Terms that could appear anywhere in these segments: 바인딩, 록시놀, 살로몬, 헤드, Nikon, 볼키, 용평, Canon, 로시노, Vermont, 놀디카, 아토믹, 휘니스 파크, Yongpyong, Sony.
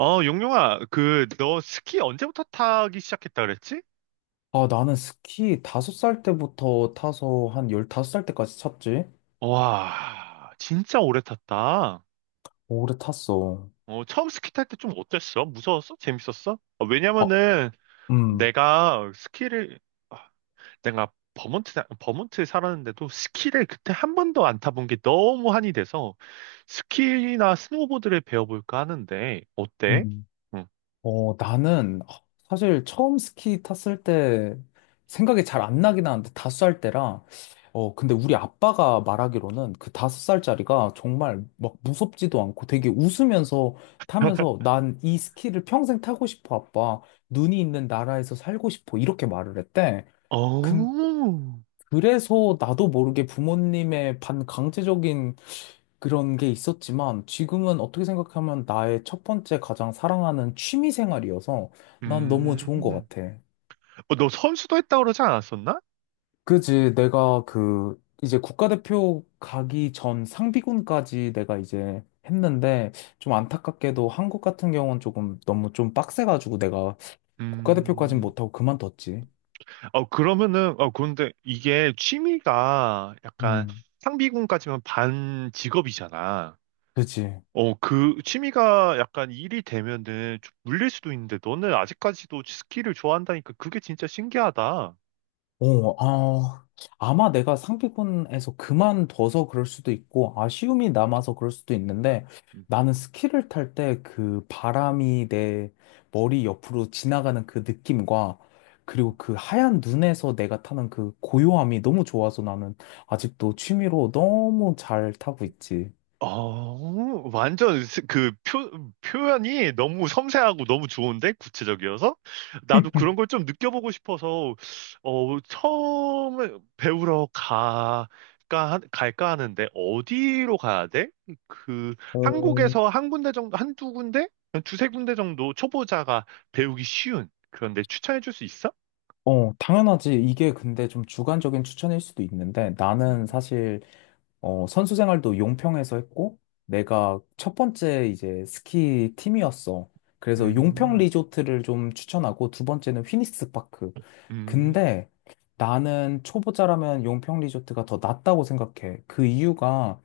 어, 용용아, 그, 너 스키 언제부터 타기 시작했다 그랬지? 아, 나는 스키 5살 때부터 타서 한 15살 때까지 탔지? 와, 진짜 오래 탔다. 오래 탔어. 어, 처음 스키 탈 때 좀 어땠어? 무서웠어? 재밌었어? 어, 아, 왜냐면은 음, 내가 스키를, 아, 내가 버몬트, 버몬트에 살았는데도 스키를 그때 한 번도 안 타본 게 너무 한이 돼서 스키나 스노보드를 배워볼까 하는데, 어때? 음. 응. 어, 나는 아, 사실 처음 스키 탔을 때 생각이 잘 안 나긴 하는데 5살 때라. 어, 근데 우리 아빠가 말하기로는 그 다섯 살짜리가 정말 막 무섭지도 않고 되게 웃으면서 타면서 난 이 스키를 평생 타고 싶어, 아빠. 눈이 있는 나라에서 살고 싶어. 이렇게 말을 했대. 어, 그래서 나도 모르게 부모님의 반강제적인 그런 게 있었지만 지금은 어떻게 생각하면 나의 첫 번째 가장 사랑하는 취미 생활이어서 난 너무 좋은 것 음, 같아. 어, 너 선수도 했다 그러지 않았었나? 그지? 내가 그 이제 국가대표 가기 전 상비군까지 내가 이제 했는데 좀 안타깝게도 한국 같은 경우는 조금 너무 좀 빡세가지고 내가 국가대표까진 음. 못하고 그만뒀지. 어, 그러면은, 어, 그런데 이게 취미가 약간 음. 상비군까지만 반 직업이잖아. 그지? 어, 그 취미가 약간 일이 되면은 좀 물릴 수도 있는데 너는 아직까지도 스키를 좋아한다니까 그게 진짜 신기하다. 어, 아, 아마 내가 상비군에서 그만둬서 그럴 수도 있고, 아쉬움이 남아서 그럴 수도 있는데, 나는 스키를 탈 때 그 바람이 내 머리 옆으로 지나가는 그 느낌과, 그리고 그 하얀 눈에서 내가 타는 그 고요함이 너무 좋아서 나는 아직도 취미로 너무 잘 타고 있지. 어, 완전 그 표현이 너무 섬세하고 너무 좋은데 구체적이어서 나도 그런 걸 좀 느껴보고 싶어서 어, 처음 배우러 가, 가, 갈까 하는데 어디로 가야 돼? 그 어, 한국에서 한 군데 정도, 한두 군데? 한 두세 군데 정도 초보자가 배우기 쉬운 그런데 추천해 줄 수 있어? 어, 당연하지. 이게 근데 좀 주관적인 추천일 수도 있는데, 나는 음, 사실 어, 선수 생활도 용평에서 했고, 내가 첫 번째 이제 스키 팀이었어. 그래서 용평 음, 리조트를 좀 추천하고, 두 번째는 휘니스 파크. 음, 근데 나는 초보자라면 용평 리조트가 더 낫다고 생각해. 그 이유가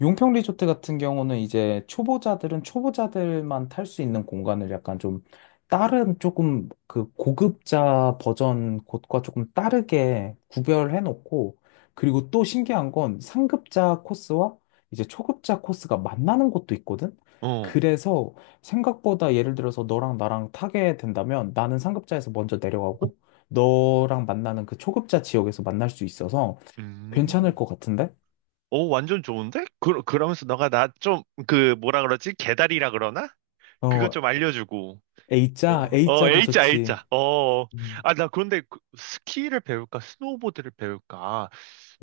용평 리조트 같은 경우는 이제 초보자들은 초보자들만 탈 수 있는 공간을 약간 좀 다른 조금 그 고급자 버전 곳과 조금 다르게 구별해 놓고, 그리고 또 신기한 건 상급자 코스와 이제 초급자 코스가 만나는 곳도 있거든? 어, 그래서 생각보다 예를 들어서 너랑 나랑 타게 된다면 나는 상급자에서 먼저 내려가고 너랑 만나는 그 초급자 지역에서 만날 수 있어서 괜찮을 음. 것 같은데? 오, 완전 좋은데? 그, 그러면서 너가 나 좀, 그, 뭐라 그러지? 개다리라 그러나? 그것 어, 좀 알려주고. A자, 어, 어, A자도 A자, 좋지. A자. 어, 어. 음, 아, 나 그런데 그 스키를 배울까? 스노우보드를 배울까?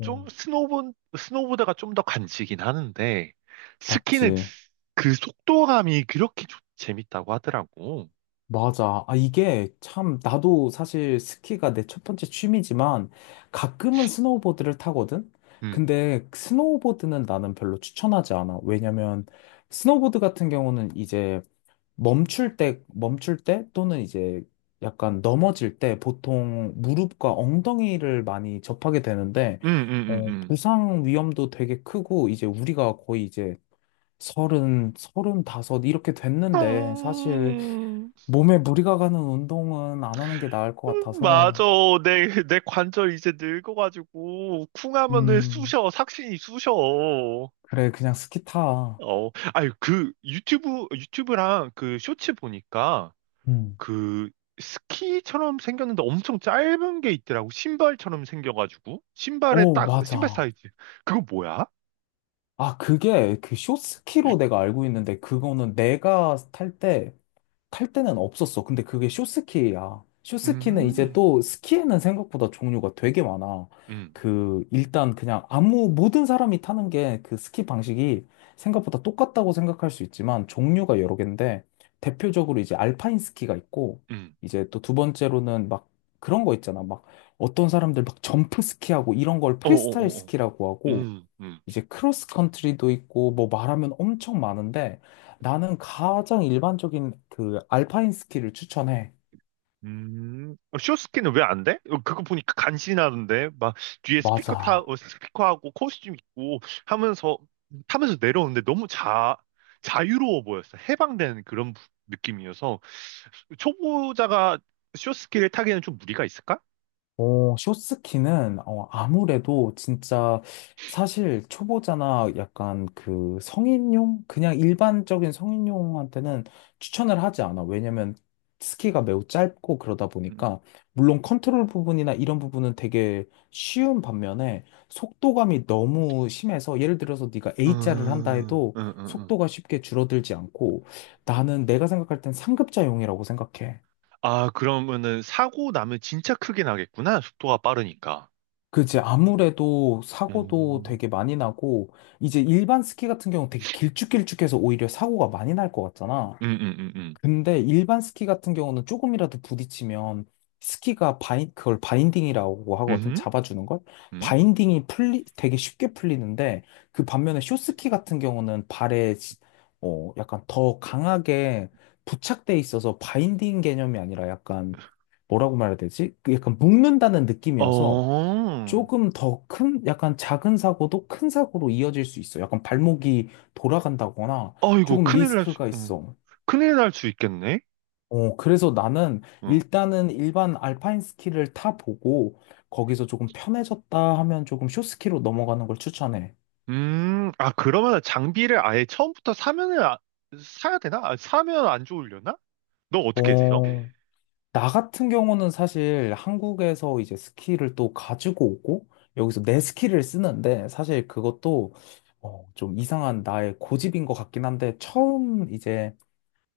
좀, 스노우보드가 좀 더 간지긴 하는데, 스키는 맞지. 그 속도감이 그렇게 재밌다고 하더라고. 맞아. 아, 이게 참, 나도 사실 스키가 내 첫 번째 취미지만 가끔은 스노우보드를 타거든? 음, 근데 스노우보드는 나는 별로 추천하지 않아. 왜냐면 스노우보드 같은 경우는 이제 멈출 때 또는 이제 약간 넘어질 때 보통 무릎과 엉덩이를 많이 접하게 되는데, 음, 음, 어, 음, 부상 위험도 되게 크고 이제 우리가 거의 이제 30, 35 이렇게 됐는데 사실 음. 몸에 무리가 가는 운동은 안 하는 게 나을 것 같아서. 맞아. 내 관절 이제 늙어가지고, 쿵하면은 음, 쑤셔. 삭신이 쑤셔. 어, 그래, 그냥 스키 타. 아유, 그, 유튜브랑 그 쇼츠 보니까, 음. 그, 스키처럼 생겼는데 엄청 짧은 게 있더라고. 신발처럼 생겨가지고. 신발에 어, 딱, 신발 맞아. 사이즈. 그거 뭐야? 아, 그게 그 숏스키로 내가 알고 있는데, 그거는 내가 탈때 탈 때는 없었어. 근데 그게 쇼스키야. 쇼스키는 이제 음, 또 스키에는 생각보다 종류가 되게 많아. 음, 그 일단 그냥 아무 모든 사람이 타는 게 그 스키 방식이 생각보다 똑같다고 생각할 수 있지만 종류가 여러 개인데 대표적으로 이제 알파인 스키가 있고 음. 이제 또 두 번째로는 막 그런 거 있잖아. 막 어떤 사람들 막 점프 스키하고 이런 걸 프리스타일 어어어어. 스키라고 하고 음, 음. 이제 크로스 컨트리도 있고 뭐 말하면 엄청 많은데 나는 가장 일반적인 그 알파인 스키를 추천해. 어, 쇼스케는 왜 안 돼? 어, 그거 보니까 간신하던데. 막 뒤에 스피커 맞아. 스피커하고 코스튬 입고 하면서, 타면서 내려오는데 너무 자유로워 보였어. 해방된 그런 느낌이어서. 초보자가 쇼스케를 타기에는 좀 무리가 있을까? 어, 쇼스키는 어, 아무래도 진짜 사실 초보자나 약간 그 성인용? 그냥 일반적인 성인용한테는 추천을 하지 않아. 왜냐면 스키가 매우 짧고 그러다 음, 보니까 물론 컨트롤 부분이나 이런 부분은 되게 쉬운 반면에 속도감이 너무 심해서 예를 들어서 네가 A자를 음, 한다 해도 음. 속도가 쉽게 줄어들지 않고 나는 내가 생각할 땐 상급자용이라고 생각해. 아, 그러면은 사고 나면 진짜 크게 나겠구나. 속도가 빠르니까. 그지. 아무래도 사고도 음, 되게 많이 나고, 이제 일반 스키 같은 경우는 되게 길쭉길쭉해서 오히려 사고가 많이 날 것 같잖아. 음, 음, 음, 음. 근데 일반 스키 같은 경우는 조금이라도 부딪히면 스키가 그걸 바인딩이라고 하거든. 음, 잡아주는 걸. 음. 바인딩이 되게 쉽게 풀리는데, 그 반면에 숏스키 같은 경우는 발에, 어, 약간 더 강하게 부착돼 있어서 바인딩 개념이 아니라 약간, 뭐라고 말해야 되지? 그 약간 묶는다는 느낌이어서, 어. 조금 더 큰, 약간 작은 사고도 큰 사고로 이어질 수 있어. 약간 발목이 돌아간다거나 어이구, 조금 큰일 날 수, 리스크가 응. 있어. 큰일 날 수 있겠네? 어, 그래서 나는 응. 일단은 일반 알파인 스키를 타보고 거기서 조금 편해졌다 하면 조금 숏스키로 넘어가는 걸 추천해. 아, 그러면 장비를 아예 처음부터 사면은, 사야 되나? 아, 사면 안 좋으려나? 너 어떻게 했어? 어, 나 같은 경우는 사실 한국에서 이제 스키를 또 가지고 오고 여기서 내 스키를 쓰는데 사실 그것도 어, 좀 이상한 나의 고집인 것 같긴 한데 처음 이제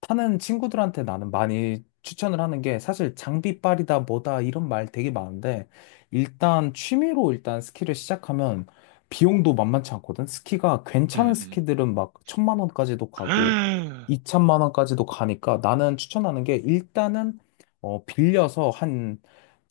타는 친구들한테 나는 많이 추천을 하는 게 사실 장비빨이다 뭐다 이런 말 되게 많은데 일단 취미로 일단 스키를 시작하면 비용도 만만치 않거든. 스키가 괜찮은 음, 음. 스키들은 막 천만 원까지도 가고 이천만 원까지도 가니까 나는 추천하는 게 일단은 어 빌려서 한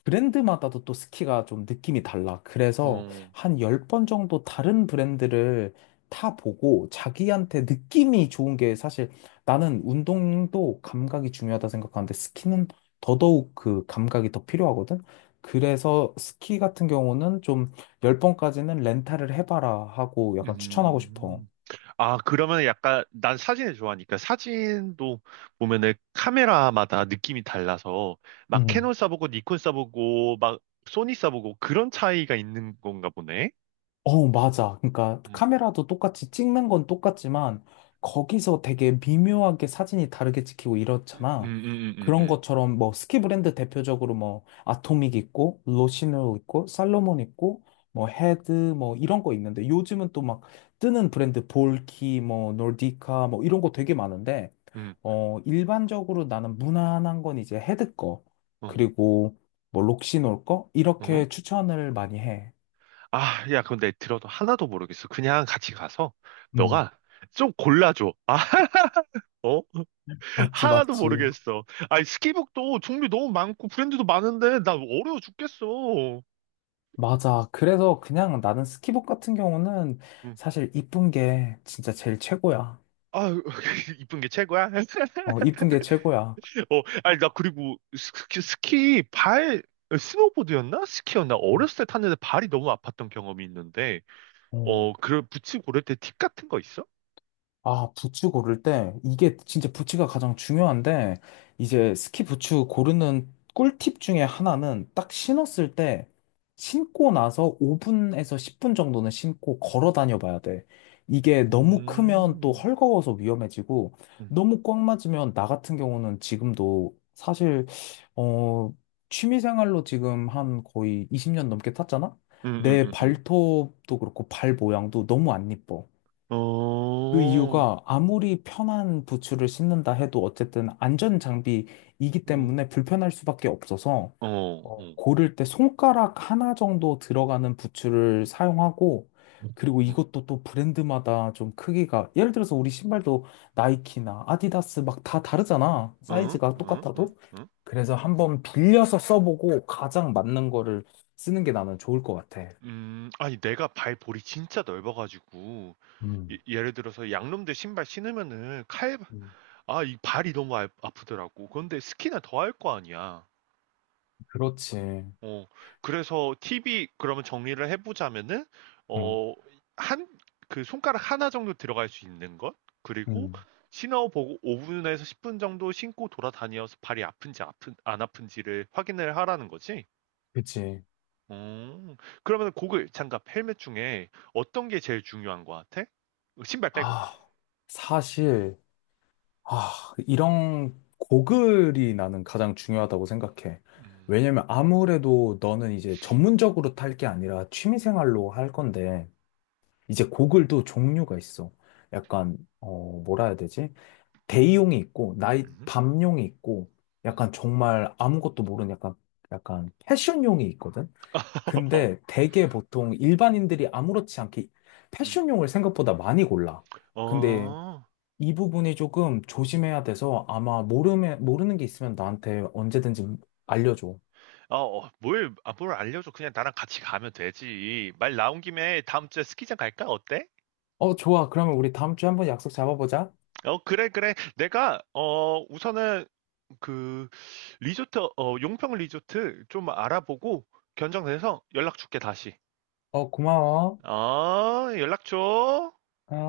브랜드마다도 또 스키가 좀 느낌이 달라. 그래서 어, 한 10번 정도 다른 브랜드를 타보고 자기한테 느낌이 좋은 게 사실 나는 운동도 감각이 중요하다 생각하는데 스키는 더더욱 그 감각이 더 필요하거든. 그래서 스키 같은 경우는 좀 10번까지는 렌탈을 해봐라 하고 약간 추천하고 싶어. 음. 아, 그러면 약간, 난 사진을 좋아하니까 사진도 보면은 카메라마다 느낌이 달라서 막 음. 캐논 써보고 니콘 써보고 막 소니 써보고 그런 차이가 있는 건가 보네? 어, 맞아. 그러니까 음, 카메라도 똑같이 찍는 건 똑같지만 거기서 되게 미묘하게 사진이 다르게 찍히고 음, 음, 이렇잖아. 음, 음, 그런 음, 것처럼 뭐 스키 브랜드 대표적으로 뭐 아토믹 있고 로시노 있고 살로몬 있고 뭐 헤드 뭐 이런 거 있는데 요즘은 또 막 뜨는 브랜드 볼키 뭐 놀디카 뭐 이런 거 되게 많은데 음, 어 일반적으로 나는 무난한 건 이제 헤드 거 어, 그리고 뭐 록시놀 거 어? 이렇게 추천을 많이 해. 아, 야, 근데 들어도 하나도 모르겠어. 그냥 같이 가서 음. 너가 좀 골라줘. 아, 어? 맞지, 하나도 맞지. 모르겠어. 아니, 스키북도 종류 너무 많고 브랜드도 많은데 나 어려워 죽겠어. 맞아. 그래서 그냥 나는 스키복 같은 경우는 음. 사실 이쁜 게 진짜 제일 최고야. 아, 이쁜 게 최고야. 어, 이쁜 게 최고야. 어, 아니, 나 그리고 스키 발, 어, 스노보드였나? 스키였나? 어렸을 때 탔는데 발이 너무 아팠던 경험이 있는데, 어. 어, 그 부츠 고를 때 팁 같은 거 있어? 아, 부츠 고를 때, 이게 진짜 부츠가 가장 중요한데, 이제 스키 부츠 고르는 꿀팁 중에 하나는 딱 신었을 때, 신고 나서 5분에서 10분 정도는 신고 걸어 다녀 봐야 돼. 이게 너무 크면 또 음, 헐거워서 위험해지고, 음, 너무 꽉 맞으면 나 같은 경우는 지금도 사실, 어, 취미 생활로 지금 한 거의 20년 넘게 탔잖아? 내 음. 발톱도 그렇고 발 모양도 너무 안 이뻐. 그 어, 이유가 아무리 편한 부츠를 신는다 해도 어쨌든 안전 장비이기 응. 때문에 불편할 수밖에 없어서 어, 어, 어, 고를 때 손가락 하나 정도 들어가는 부츠를 사용하고 그리고 어, 이것도 또 브랜드마다 좀 크기가 예를 들어서 우리 신발도 나이키나 아디다스 막 다 다르잖아. 응, 사이즈가 응, 응, 똑같아도. 응. 그래서 한번 빌려서 써보고 가장 맞는 거를 쓰는 게 나는 좋을 것 같아. 아니, 내가 발볼이 진짜 넓어가지고, 예, 음. 예를 들어서 양놈들 신발 신으면은 칼, 음. 아, 이 발이 너무 아프더라고. 그런데 스키는 더할 거 아니야. 그렇지. 어, 그래서 팁이, 그러면 정리를 해보자면은, 응, 어, 한, 그 손가락 하나 정도 들어갈 수 있는 것? 그리고 응. 신어보고 5분에서 10분 정도 신고 돌아다녀서 발이 아픈지 안 아픈지를 확인을 하라는 거지? 그치. 음. 그러면 고글, 장갑, 헬멧 중에 어떤 게 제일 중요한 것 같아? 어, 신발 빼고. 아, 사실, 아, 이런 고글이 나는 가장 중요하다고 생각해. 음. 왜냐면 아무래도 너는 이제 전문적으로 탈 게 아니라 취미생활로 할 건데, 이제 고글도 종류가 있어. 약간, 어, 뭐라 해야 되지? 대용이 있고, 음. 밤용이 있고, 음. 약간 정말 아무것도 모르는 약간, 약간 패션용이 있거든? 근데 되게 보통 일반인들이 아무렇지 않게 음. 패션용을 생각보다 많이 골라. 근데 어. 이 부분이 조금 조심해야 돼서 아마 모르는 게 있으면 나한테 언제든지 알려줘. 어, 어, 뭘, 아, 뭘 알려줘. 그냥 나랑 같이 가면 되지. 말 나온 김에 다음 주에 스키장 갈까? 어때? 어, 좋아. 그러면 우리 다음 주에 한번 약속 잡아보자. 어, 그래, 그래. 내가, 어, 우선은 그, 리조트, 어, 용평 리조트 좀 알아보고 견적내서 연락 줄게, 다시. 어, 고마워. 어, 연락 줘. 어.